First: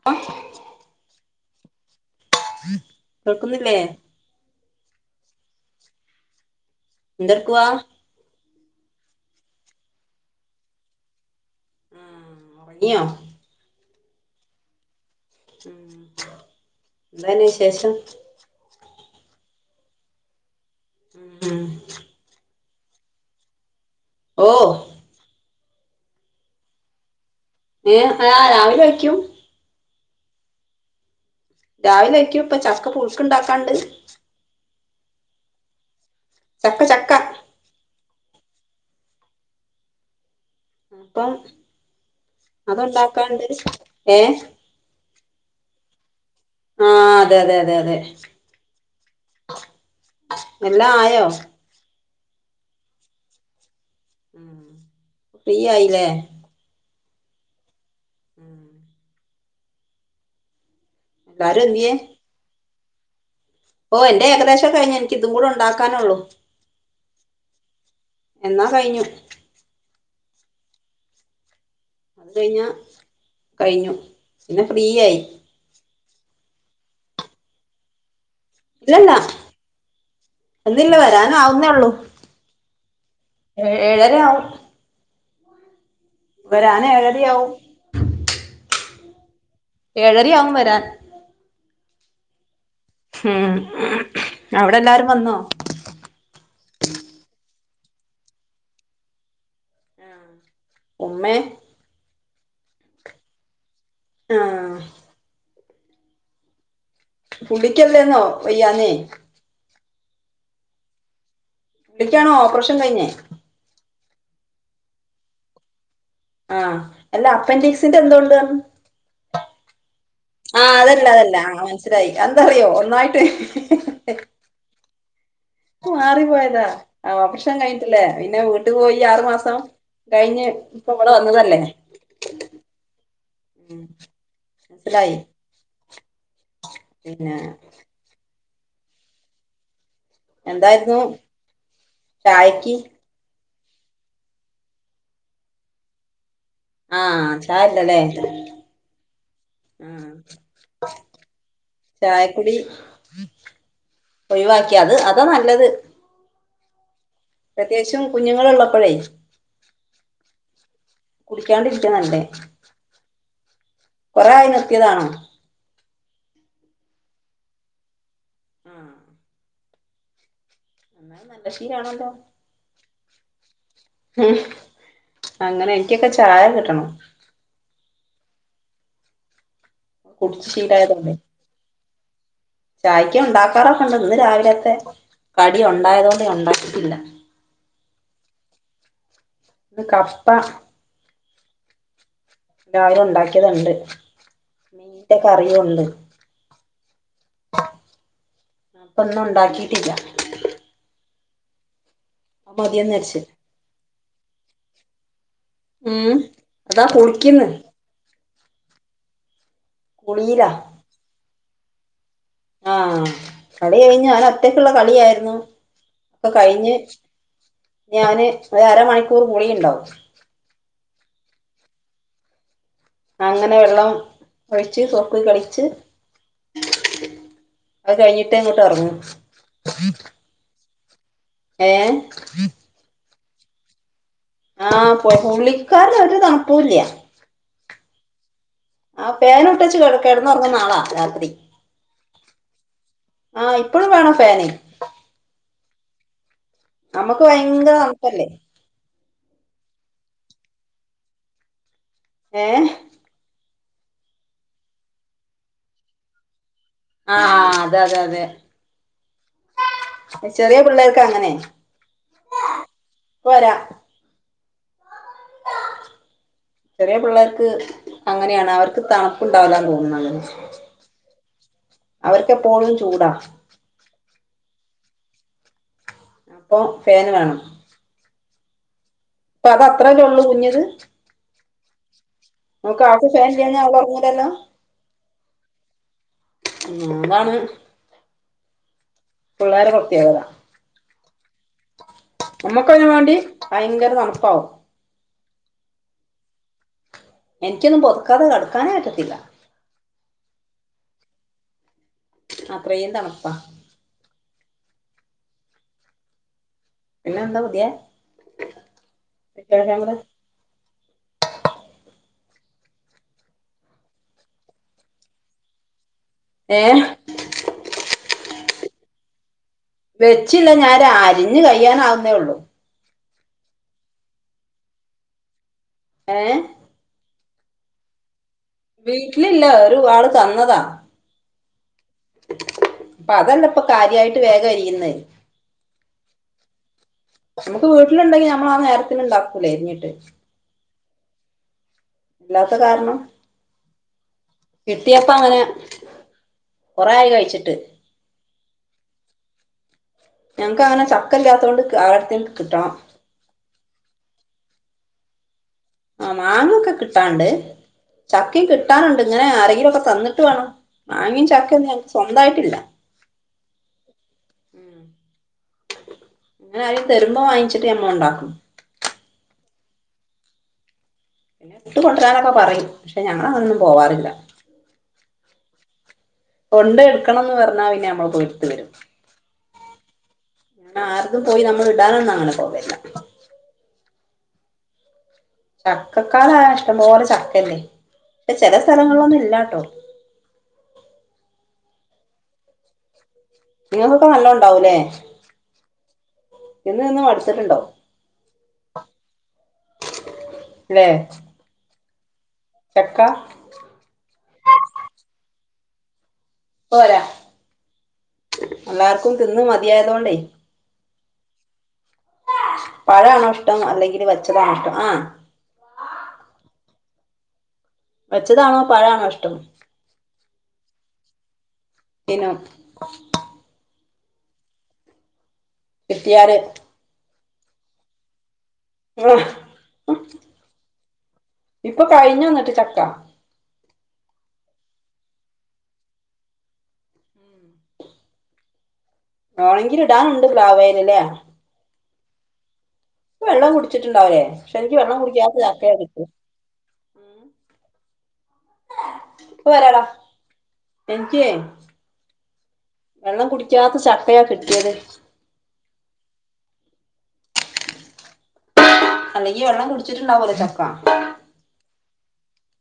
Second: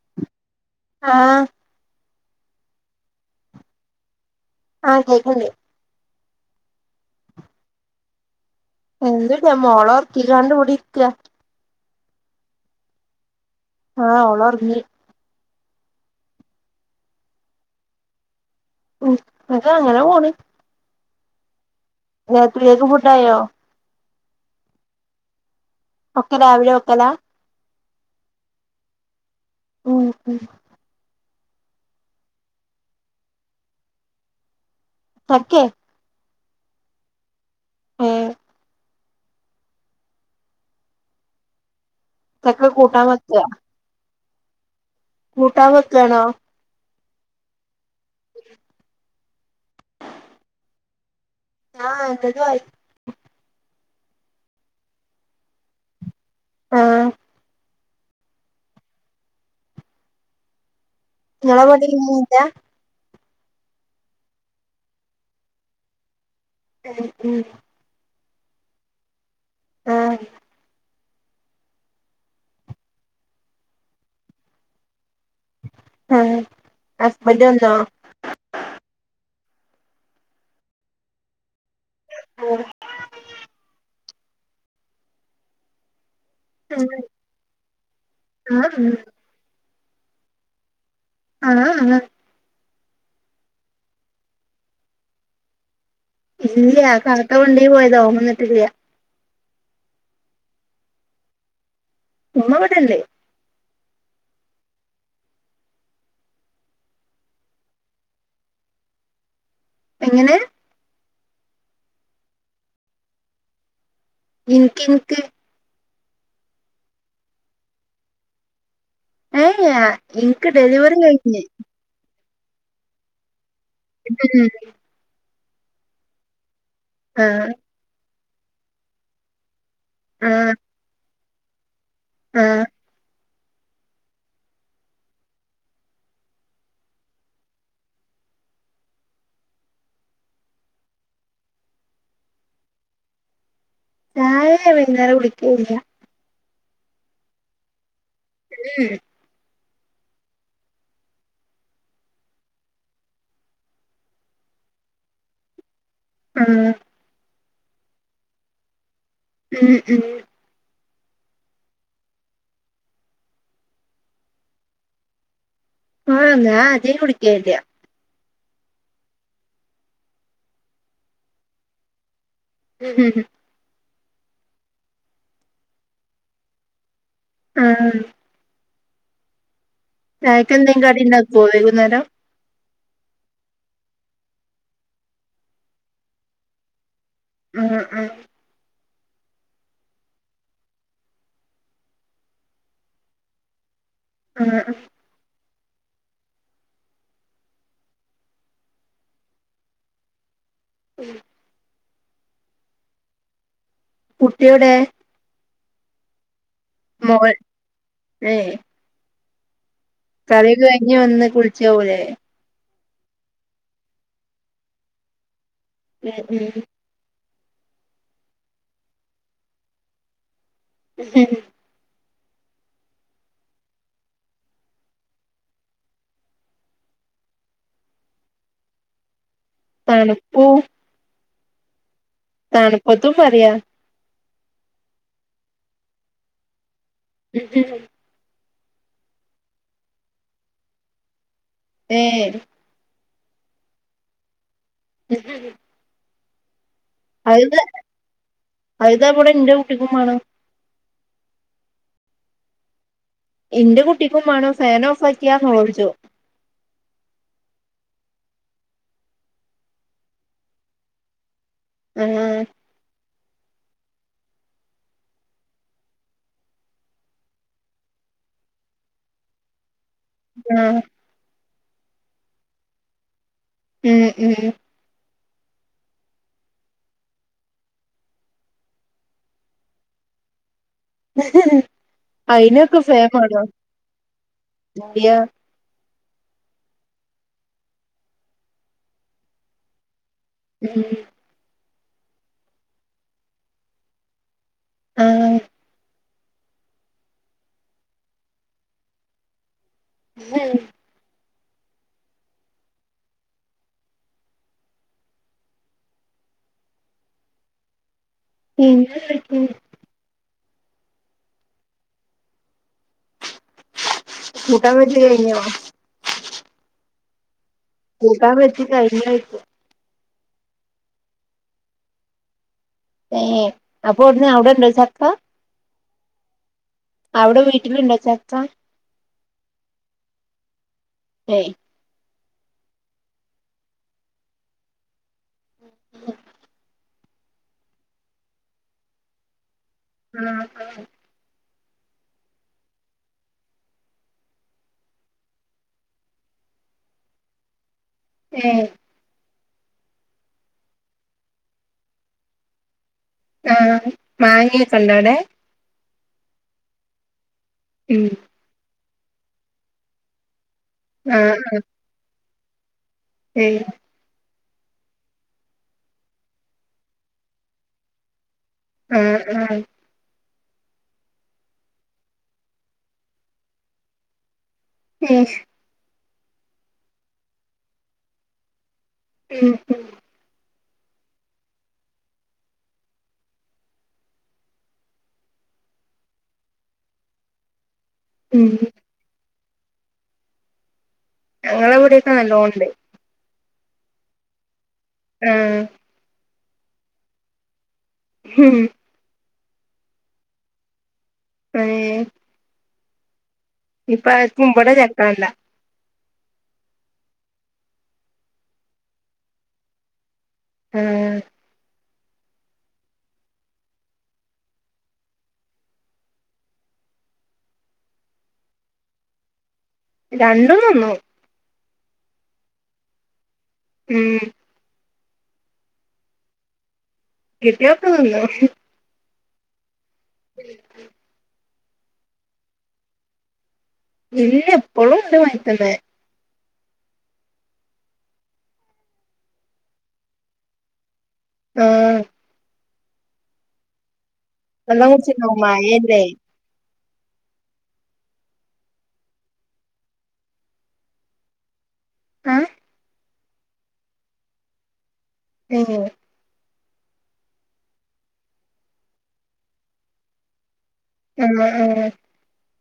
[inaudible] ആഹ് കേക്കുന്നില്ലേ ആ കേക്കണ്ട് എന്തർക്കുവാ എന്ട്ടാ മോള ഒറക്കികാണ്ട് പൂടിരിക്ക ആഹ് ഒറങ്ങിയോ ആഹ് ഓളോർങി ഉം ന്താന്ന് വിശേഷം ഉം ഇതങ്ങനെ പോണ് ഉം ഉം രാത്രിയൊക്ക് ഫുഡായോ ഓഹ് ഒക്കെ രാവിലെ ഒക്കല ഏഹ് ആഹ് രാവിലെ വയ്ക്കും ഉം ഉം രാവിലെ വെയ്ക്കും ഇപ്പൊ ചക്ക പൂയ്ക്ക ഉണ്ടാക്കാണ്ട് ക്കേ ചക്ക ചക്ക ഉം അപ്പം ചക്ക കൂട്ടാൻ വെക്കാ അത്ണ്ടാക്കാണ്ട് ഏഹ് കൂട്ടാൻ വക്കണോ ആഹ് അതെയതെയതെ അതെ എല്ലാം ആയോ ആഹ് എല്ലതു ആായി ഫ്രീ ആയില്ലേ ആഹ് ഉം ഇങ്ങളെ എല്ലാരും പണി എന്തിയേ കഴിഞീലാ ഓഹ് എന്റെ ഏകദേശം കഴിഞ് എനക്ക് ഇതും കൂടെ ഉണ്ടാക്കാനുള്ളൂ ഉം എന്നാ കഴിഞ്ഞു ആഹ് അത് കഴിഞ്ഞ കഴിഞ്ഞു പിന്നെ ഫ്രീയയി ആഹ് ഹസ്ബൻഡ് വന്നോ ഇല്ലല്ലാ എന്നില്ല വരാ ആവുന്നേ ഉള്ളു ഏ ഏഴരവും വരാന് ഏഴരയാവും ആഹ് ഹ് ഏഴരയാവും വരാൻ ആഹ് ഉം അവിടെ എല്ലാരും വന്നോ ഇല്ല കാക്ക കൊണ്ടീ പോയതാവും വന്നിട്ടില്ല ഉമ്മേ ഉമ്മബടെണ്ട് ആഹ് പുള്ളിക്കല്ലേന്നോ വയ്യാനേ എങ്ങനെ പുള്ളിക്കാണോ ഓപ്പറേഷൻ കഴിഞ്ഞേ ഇൻക്ക് ഇൻക്ക് ആഹ് എല്ല അപ്പൻറിക്സിന്റെ എന്തൊണ്ട് പറഞ്ഞ് ഏയ് എനിക്ക് ആഹ് ഡെലിവറി അതല്ല അതല്ല കഴിഞ്ഞ് ആ മനസ്സിലായി എന്തറിയോ ഒന്നായിട്ട് [unintelligible] മാറി പോയതാ ആഹ് ഓപ്പറേഷൻ കഴിഞ്ഞിട്ടില്ലേ പിന്നെ വീട്ടു പോയി ആറു മാസം കഴിഞ്ഞ് ആഹ് ഇപ്പൊ അവടെ വന്നതല്ലേ ആഹ് ഉം സിലായി പിന്നെ എന്തായിരുന്നു ചായക്ക് ചായെ വൈകുന്നേരം കുടിക്കുല്ല ആഹ് ചായല്ലല്ലേ ഉം ആഹ് ചായക്കുടി ഒഴിവാക്കിയ അത് അതാ നല്ലത് ഉം പ്രത്യേകശിച്ചും കുഞ്ഞുങ്ങളൾള്ളപ്പോഴേ ഉം ഉം കുടിക്കാണ്ടിരിക്കാ നല്ലത് കൊറെേ ആയി നിത്തിയതാണോ ആഹ് ഞ അതെ കുടിക്കലില്ല ആഹ് ന്നാ നല്ല ശീലണല്ലോ ഉം ഉം ഉ ഉം അങ്ങനെ എനിക്കൊക്കെ ചായ കിട്ടണം ആം കുടിച്ച് ചായക്ക് എന്തേ കടി ഉണ്ടാക്കൊ വൈകുന്നേരം ചായ്ക്ക ഉണ്ടാക്കാറൊക്കെണ്ട് ഇന്ന് രാവിലത്തെ കടി ഉണ്ടായതു കൊണ്ട് ഉണ്ടാക്കിട്ടില്ല ഉം ഉം ഇന്ന് കപ്പ രാവിലെ ഉണ്ടാക്കിയത്ണ്ട് ആഹ് ആഹ് മീൻന്റെ കറിയുണ്ട് അപ്പ ഒന്നും ഉണ്ടാക്കിട്ടില്ല ഉം പ്പൊതിന്ന് രിച്ച് കുട്ടിയെ വിടെ. ഉം അതാ മോൾ കുളിക്കിന്ന്. ഏഹ്. കുളിയിലാ കളിഒക്കെ കയ്ഞ്ഞ് വന്ന് കുളിച്ചാവൂലെ. ആഹ് കളി കയ്ഞ്ഞ് ഓൻ ഒറ്റക്ക്ള്ള കളിയായിരുന്നു ഇപ്പൊ ഉം കയിഞ്ഞ് ഞാന് ഒര അരമണിക്കൂർ കുളിയിണ്ടാവും. ഉം അങ്ങനെ വെള്ളം ഒഴിച്ച് സോപ്പ് കളിച്ച് അഹ് കയ്ഞ്ഞിട്ടേ ഇങ്ങോട്ട് എറങ്ങൂ. തണുപ്പൂ. ഏഹ് തണ്പ്പത്തുംപറയാ. ആഹ് പുള്ളിക്കാരന് ഒര് തണുപ്പുല്യാ. [inaudible] ആ ഫേനുട്ടച്ച് കെട കെടന്നുറങ്ങും നാളാ രാത്രി. ഏഹ്. ആ ഇപ്പളും വേണം ഫേന്. [inaudible] അമ്ക്ക് ഭയങ്കര തൺപ്പല്ലേ. അഹ്തവ്ടെ ഇന്റെ കുട്ടിക്കുംമാണം. ഏഹ്. ഇന്റെ കുട്ടിക്കുംമാണം ഫേനോ ഫാക്കിയാന്നൊളോൾച്ചും. ആഹ് ആ അതെ അതെ അതെ ചെറ്യാ പിള്ളേർക്ക് അങ്ങനെ. ആഹ്. ഇപ്പരാ. ചെറ്യാ പിള്ളേർക്ക് അങ്ങനെയാണ് അവർക്ക് തണ്പ്പ്ണ്ടാവൂലതോന്ന്ന്നത്. ആഹ്‌. അവർക്കെപ്പോഴും ചൂടാ. മ്മ് മ്മ്. പ്പോം ഫേന് വേണം. അപ്പൊ അത് അത്രല്ലേ ഒള്ളൂ കുഞ്ഞിത്. അയ്നൊക്കെ ഫേൻ ആൾക്ക് ഫാൻ വെണോ ഇല്ലെങ്കിൽ അവൾ ഉറങ്ങൂലല്ലോ അയ. മ് ഇന്നാണ്. പിള്ളേരെ പ്രേത്യേകത. [inaudible] നമ്മക്കയ്നും വേണ്ടി ഭയങ്കര തണ്പ്പാവും. ആഹ്. എനിക്ക്യൊന്നും പൊത്ക്കാതെ കെട്ക്കാനേ പറ്റത്തില്ല. മ്മ്. അത്രേം തണുപ്പാ. പിന്നെന്താ പുത്യേ [unintelligible] [unintelligible] കൂട്ടാൻ വെച്ച് കയ്ഞ്ഞോ? ഏഹ്. കൂട്ടാൻ വെച്ച് കയ്ഞ്ഞോയ്ച്ച. വെച്ചില്ല ഞാൻ രാ അരിഞ് കയ്യാനാവുന്നേ ഒള്ളൂ. ഏഹ് അപ്പോവ്ട്ന്നേ അവിടെണ്ടോ ചക്ക? ഏഹ്. അവ്ടെ വീട്ടില്ണ്ടോ ചക്ക? വീട്ട്ലില്ല ഒരു ആള് തന്നതാ. ഏഹ് അതന്നപ്പം കാര്യായ്ട്ട് വേഗം എരിയ്യ്ന്നെ. [unintelligible] നമുക്ക് വീട്ട്ല്ണ്ടെങ്കി ഞമ്മളാ നേരത്തിന് ഇണ്ടാക്കൂലേ അരിഞ്ഞിട്ട്. ആഹ് ആഹ് ഇല്ലാത്ത കാരണം. കിട്ടിയേപ്പൊ അങ്ങനെ കൊറേ ആയി കഴിച്ചിട്ട്. ഏ ഞങ്ങക്ക് അങ്ങനെ ചക്കല്ലാത്തോണ്ട് ക്ക് ആരെട്ത്തെങ്ങ്ക്ക് കിട്ടണം. ആഹ് മാങ്ങ യൊക്കെ ഇണ്ടോ അവ്ടെ ആഹ് മാങ്ങൊക്കെ കിട്ടാണ്ട്. ഉം ക്കിം കിട്ടാനുണ്ട്. ഇങ്ങനെ ആരെങ്കിലും ഒക്കെ തന്ന്ട്ട് വേണം. മാങ്ങയും ചക്കയൊന്നും ഞങ്ങക്ക് സ്വന്തായിട്ട് ഇല്ല. തേ [unintelligible] അങ്ങനെ ആരേലും തെരുമ്പോ വാങ്ങിച്ചിട്ട് ഞങ്ങളൊണ്ടാക്കും. ആഹ് ആഹ് പിന്നെ ഇട്ട് കൊണ്ട്രാനൊക്കെ പറിയിം. പക്ഷെ ഞങ്ങളതൊന്നും പോവാറില്ല. ഏ കൊണ്ട് എട്ക്കണംന്ന് പറഞ്ഞാൽ പിന്നെ ഞമ്മള് പോയി എടുത്ത് വെരും. ഉം ഉം അങ്ങ്നെ ആര്തും പോയി നമ്മൾ ഇടാനൊന്നും അങ്ങനെ പോവ്വലില്ല. ചക്ക കാലായ ഇഷ്ടംപോലെ ചക്കല്ലേ പക്ഷെ ഉം ചെല സ്ഥലങ്ങളിലൊന്നും ഇല്ലാ ട്ടോ. ഞങ്ങളെ ഇവിടെയൊക്കെ നല്ലോണം ഇണ്ട്. നിങ്ങക്കൊക്കെ നല്ലോം ഇണ്ടാവൂലേ. ആഹ് തിന്ന് തിന്ന് മട്ത്ത്ട്ട്ണ്ടോ. [unintelligible] ലെ പ്പഴേ ചക്ക ഇപ്പാര്ക്കും വ്വടെ ചക്കാണ്ട. ത്തോരാ എല്ലാവർക്കും തിന്ന് മതിയായതോണ്ടേ ആഹ് പഴാണോ ഇഷ്ടം. അല്ലെങ്കില് വച്ചതാണോ ഇഷ്ടം. ആഹ് വച്ചതാണോ പഴാണോ ഇഷ്ടം രണ്ടും തിന്നും തിന്നും ഉം എത്തിയാര് കിട്ടിയാ ഒക്കെ തിന്നും [unintelligible] ഉം ഉം ഇപ്പൊ കഴിഞ്ഞോ ന്നട്ട് ചക്ക. ഇല്ല ഇപ്പള്ളും ഇണ്ട് മര്ത്ത്മ്മെ ഉം വെണെങ്കില് ഇടാനുണ്ട് പ്ലാവേല് ല്ലേ ആഹ് വെള്ളം കുടിച്ചിട്ടുണ്ടാവില്ലേ. പക്ഷെ എനിക്ക് വെള്ളം കുടിച്ചിട്ടുണ്ടാവും കുടിക്കാത്ത ചക്കയെ കിട്ടു. മഴയല്ലേ [inaudible] ഇപ്പവരാടാ എനിക്കേ ആഹ് ഏ വെള്ളം കുടിക്കാത്ത ചട്ക്കയാ കിട്ടിയത് തെ അല്ലെങ്കി ഈ വെള്ളം കുടിച്ചിട്ടുണ്ടാവലെ ചക്ക ആഹ് ഉം [unintelligible]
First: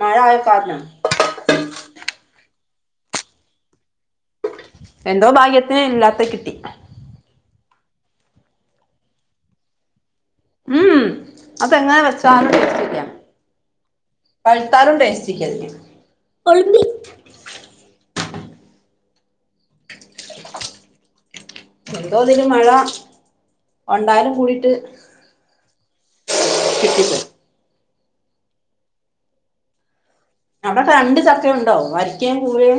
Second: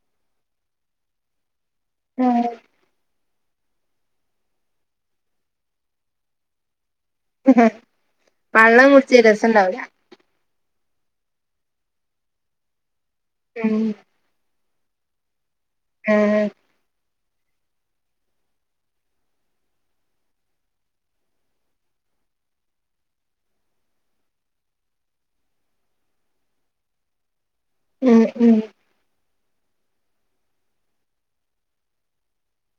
മഴ ആയ കാരണം ആഹ് എന്തോ ഭാഗ്യത്തിന് ഇല്ലാതെ കിട്ടി വെള്ളം കുടിച്ച രസം ഉണ്ടാവില്ല ഉം അപ്പ എങ്ങനെ വെച്ചാന്ന് ടെസ്റ്റ്‌ല്ലാ ഉം പഴുത്താലും ടെസ്റ്റ്‌ല്ല ആഹ് ഓലുമ്പി എന്തോതില് മഴ ഉണ്ടാലും കൂടിട്ട് ശിട്ട [unintelligible] ഉം ഉം രണ്ട് ചക്ക ഉണ്ടോ വരയ്ക്കയും കൂഴയും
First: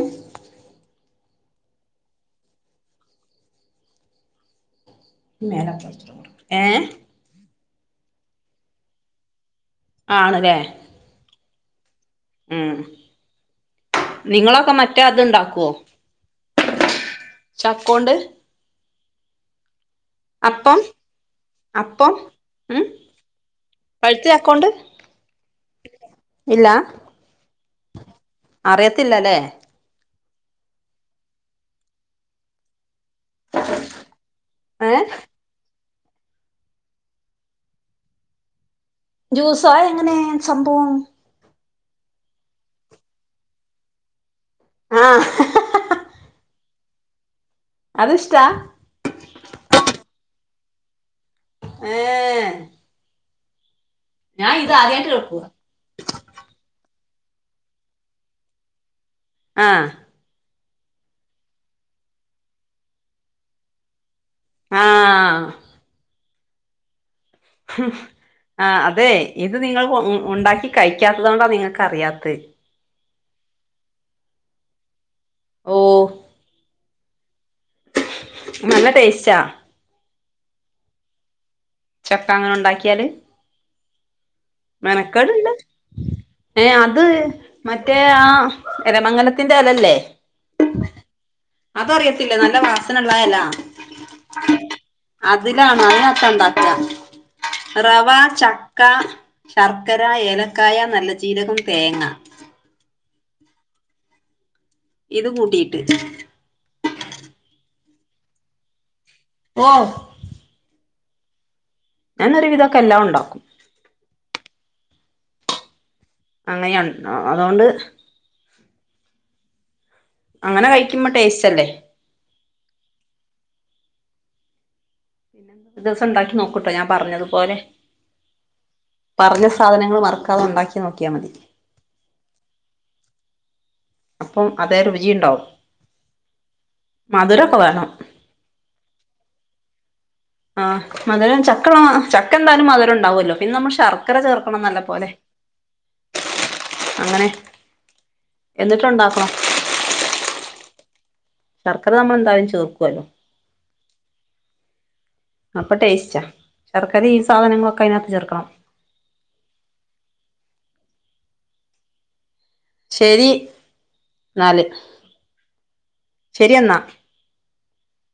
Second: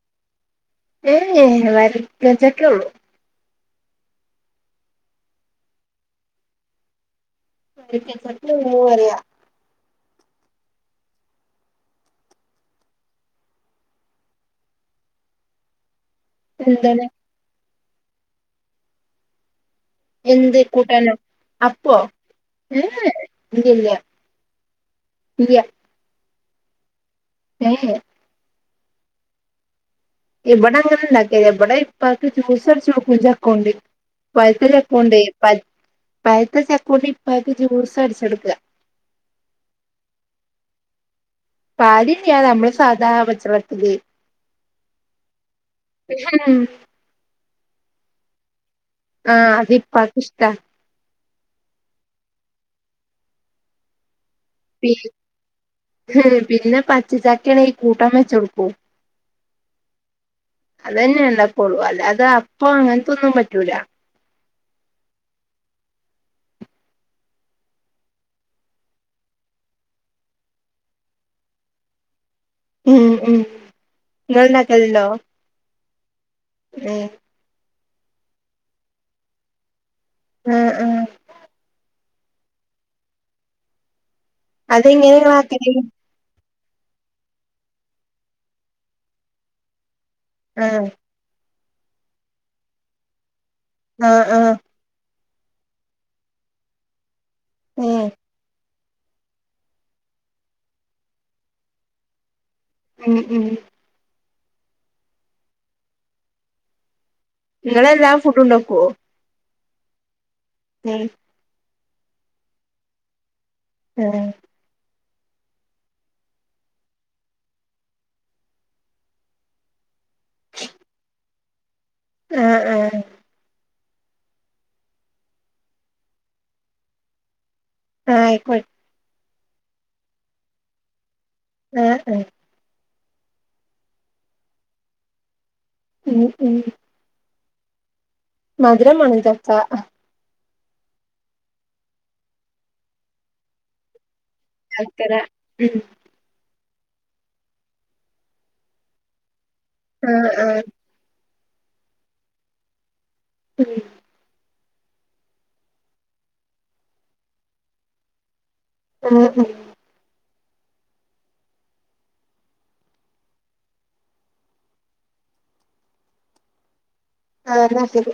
മ് മ്മ് വരക്ക ചക്കള്ളൂ ഏഹ് ന്ന് പറയാ [unintelligible] ആണ് ല്ലേ ഉം നിങ്ങളൊക്കെ മറ്റേ അത്ണ്ടാക്കുവോ എന്തണ്? ചക്കോണ്ട് ന്ത് അപ്പം കൂട്ടാനോ അപ്പൊ അപ്പം ഏ ഉം ഇതില്ല പഴുത്ത ചക്കോണ്ട് ഇല്ല ഇല്ല ഏഹ് അറിയത്തില്ലല്ലേ ഇവടെ അങ്ങനെ ഇണ്ടകാലില്ല ഇവിടെ ഇപ്പക്ക് ജ്യൂസ് അടിച്ചടുക്കും ചാക്കോ ണ്ടെ പഴുത്ത ഏഹ് ചകോണ്ടെ പ പഴത്ത ചക്കുണ്ട് ഇപ്പഴത്തെ ജ്യൂസ് അടിച്ചെടുക്കുക ജ്യൂസാ ആ എങ്ങനെ സംഭവം പാലിന്യ മ്മള് സാധാ പച്ചള്ളത്തില് ആഹ് ഉം അതിഷ്ട ആഹ് ത്പ്പാകിഷ്ട ഏ ഏ ഞാൻ ഇത് പി ആദ്യയട്ട് കേൾക്കുവ പിന്നെ പച്ചചക്കെണ കൂട്ടം വെച്ച കൊടുക്കൂ ആഹ് തന്നെ ഉണ്ടകൊളു അല്ലതെ അപ്പൊ അങ്ങൻത്തൊന്നും പറ്റൂല ആഹ് ആ അതെ ഇത് നിങ്ങൾ ഉണ്ടാക്കി കഴിക്കാത്തത് കൊണ്ടാ നിങ്ങൾക്ക് അറിയാത്ത ഉം ഉം ങ്ങൾ ണ്ടാക്കൽ ണ്ടോ? ഓ മ് നല്ല ടേസ്റ്റാ ഉം ഉം ചക്ക അങ്ങനെ ഉണ്ടാക്കിയാല് അതെങ്ങനെ മെനക്കെട് ഇങ്ങള് ഇണ്ട് ആക്കല് ഏ അത് മറ്റേ ആ എരമംഗലത്ത്ന്റെ എലല്ലേ ആഹ് അതു അറിയത്തില്ലെ നല്ല വാസനള്ള ആ എല ആഹ് ആഹ് അതിലാണ് അതിനകത്ത ഇണ്ടാക്ക ഏഹ് റവാ ച ക്ക ശർക്കര ഏലക്കായ നല്ല ചീരകം തേങ്ങ ഉം ഉം ഇത് കൂട്ടീട്ട് ഇങ്ങളെല്ലാ ഫുഡും ഉണ്ടാക്കൊ ഓ ഉം ഞാനൊരു വിതൊക്കെ എല്ലാം ഉണ്ടാക്കും ഉം അങ്ങനെയ അതുകൊണ്ട് അങ്ങനെ കഴിക്കുമ്പം ടേസ്റ്റ് അല്ലേ ആ് പിന്നെന്താ ഒര് ദിവസം ഇണ്ടാക്കി നോക്കൂട്ടോ ഞാൻ പറഞ്ഞതുപോലെ ആ അയിക്കോ പറഞ്ഞ സാധനങ്ങൾ മറക്കാതെ ഉണ്ടാക്കി നോക്കിയാ മതി ഏ ഏ അപ്പം അതെ രുചിയുണ്ടാവും ഉം ഉം മധുരക്ക വെണം മധുരം മാണം ചച്ചാ ആഹ് മധുരം ചക്ക ചക്കെന്തായാലും മധുരണ്ടാവൊല്ലോ പിന്നെ നമ്മള് ശർ ക്കര ചേർക്കണം നല്ല പോലെ ശർക്കര അങ്ങനെ എന്നിട്ട് ഉണ്ടാക്കും ഉം ഉം ശർക്കര നമ്മളെന്തായാലും ചേർക്കൊല്ലോ ഉം അപ്പ ടേസ്റ്റാ ശർക്കര ഈ സാധനങ്ങളൊക്കെ അഴിനകത്ത് ചേർക്കണം ഉം ഉം ശരി ന്നാല് ശരി എന്നാ ആ ന്നാ ശരി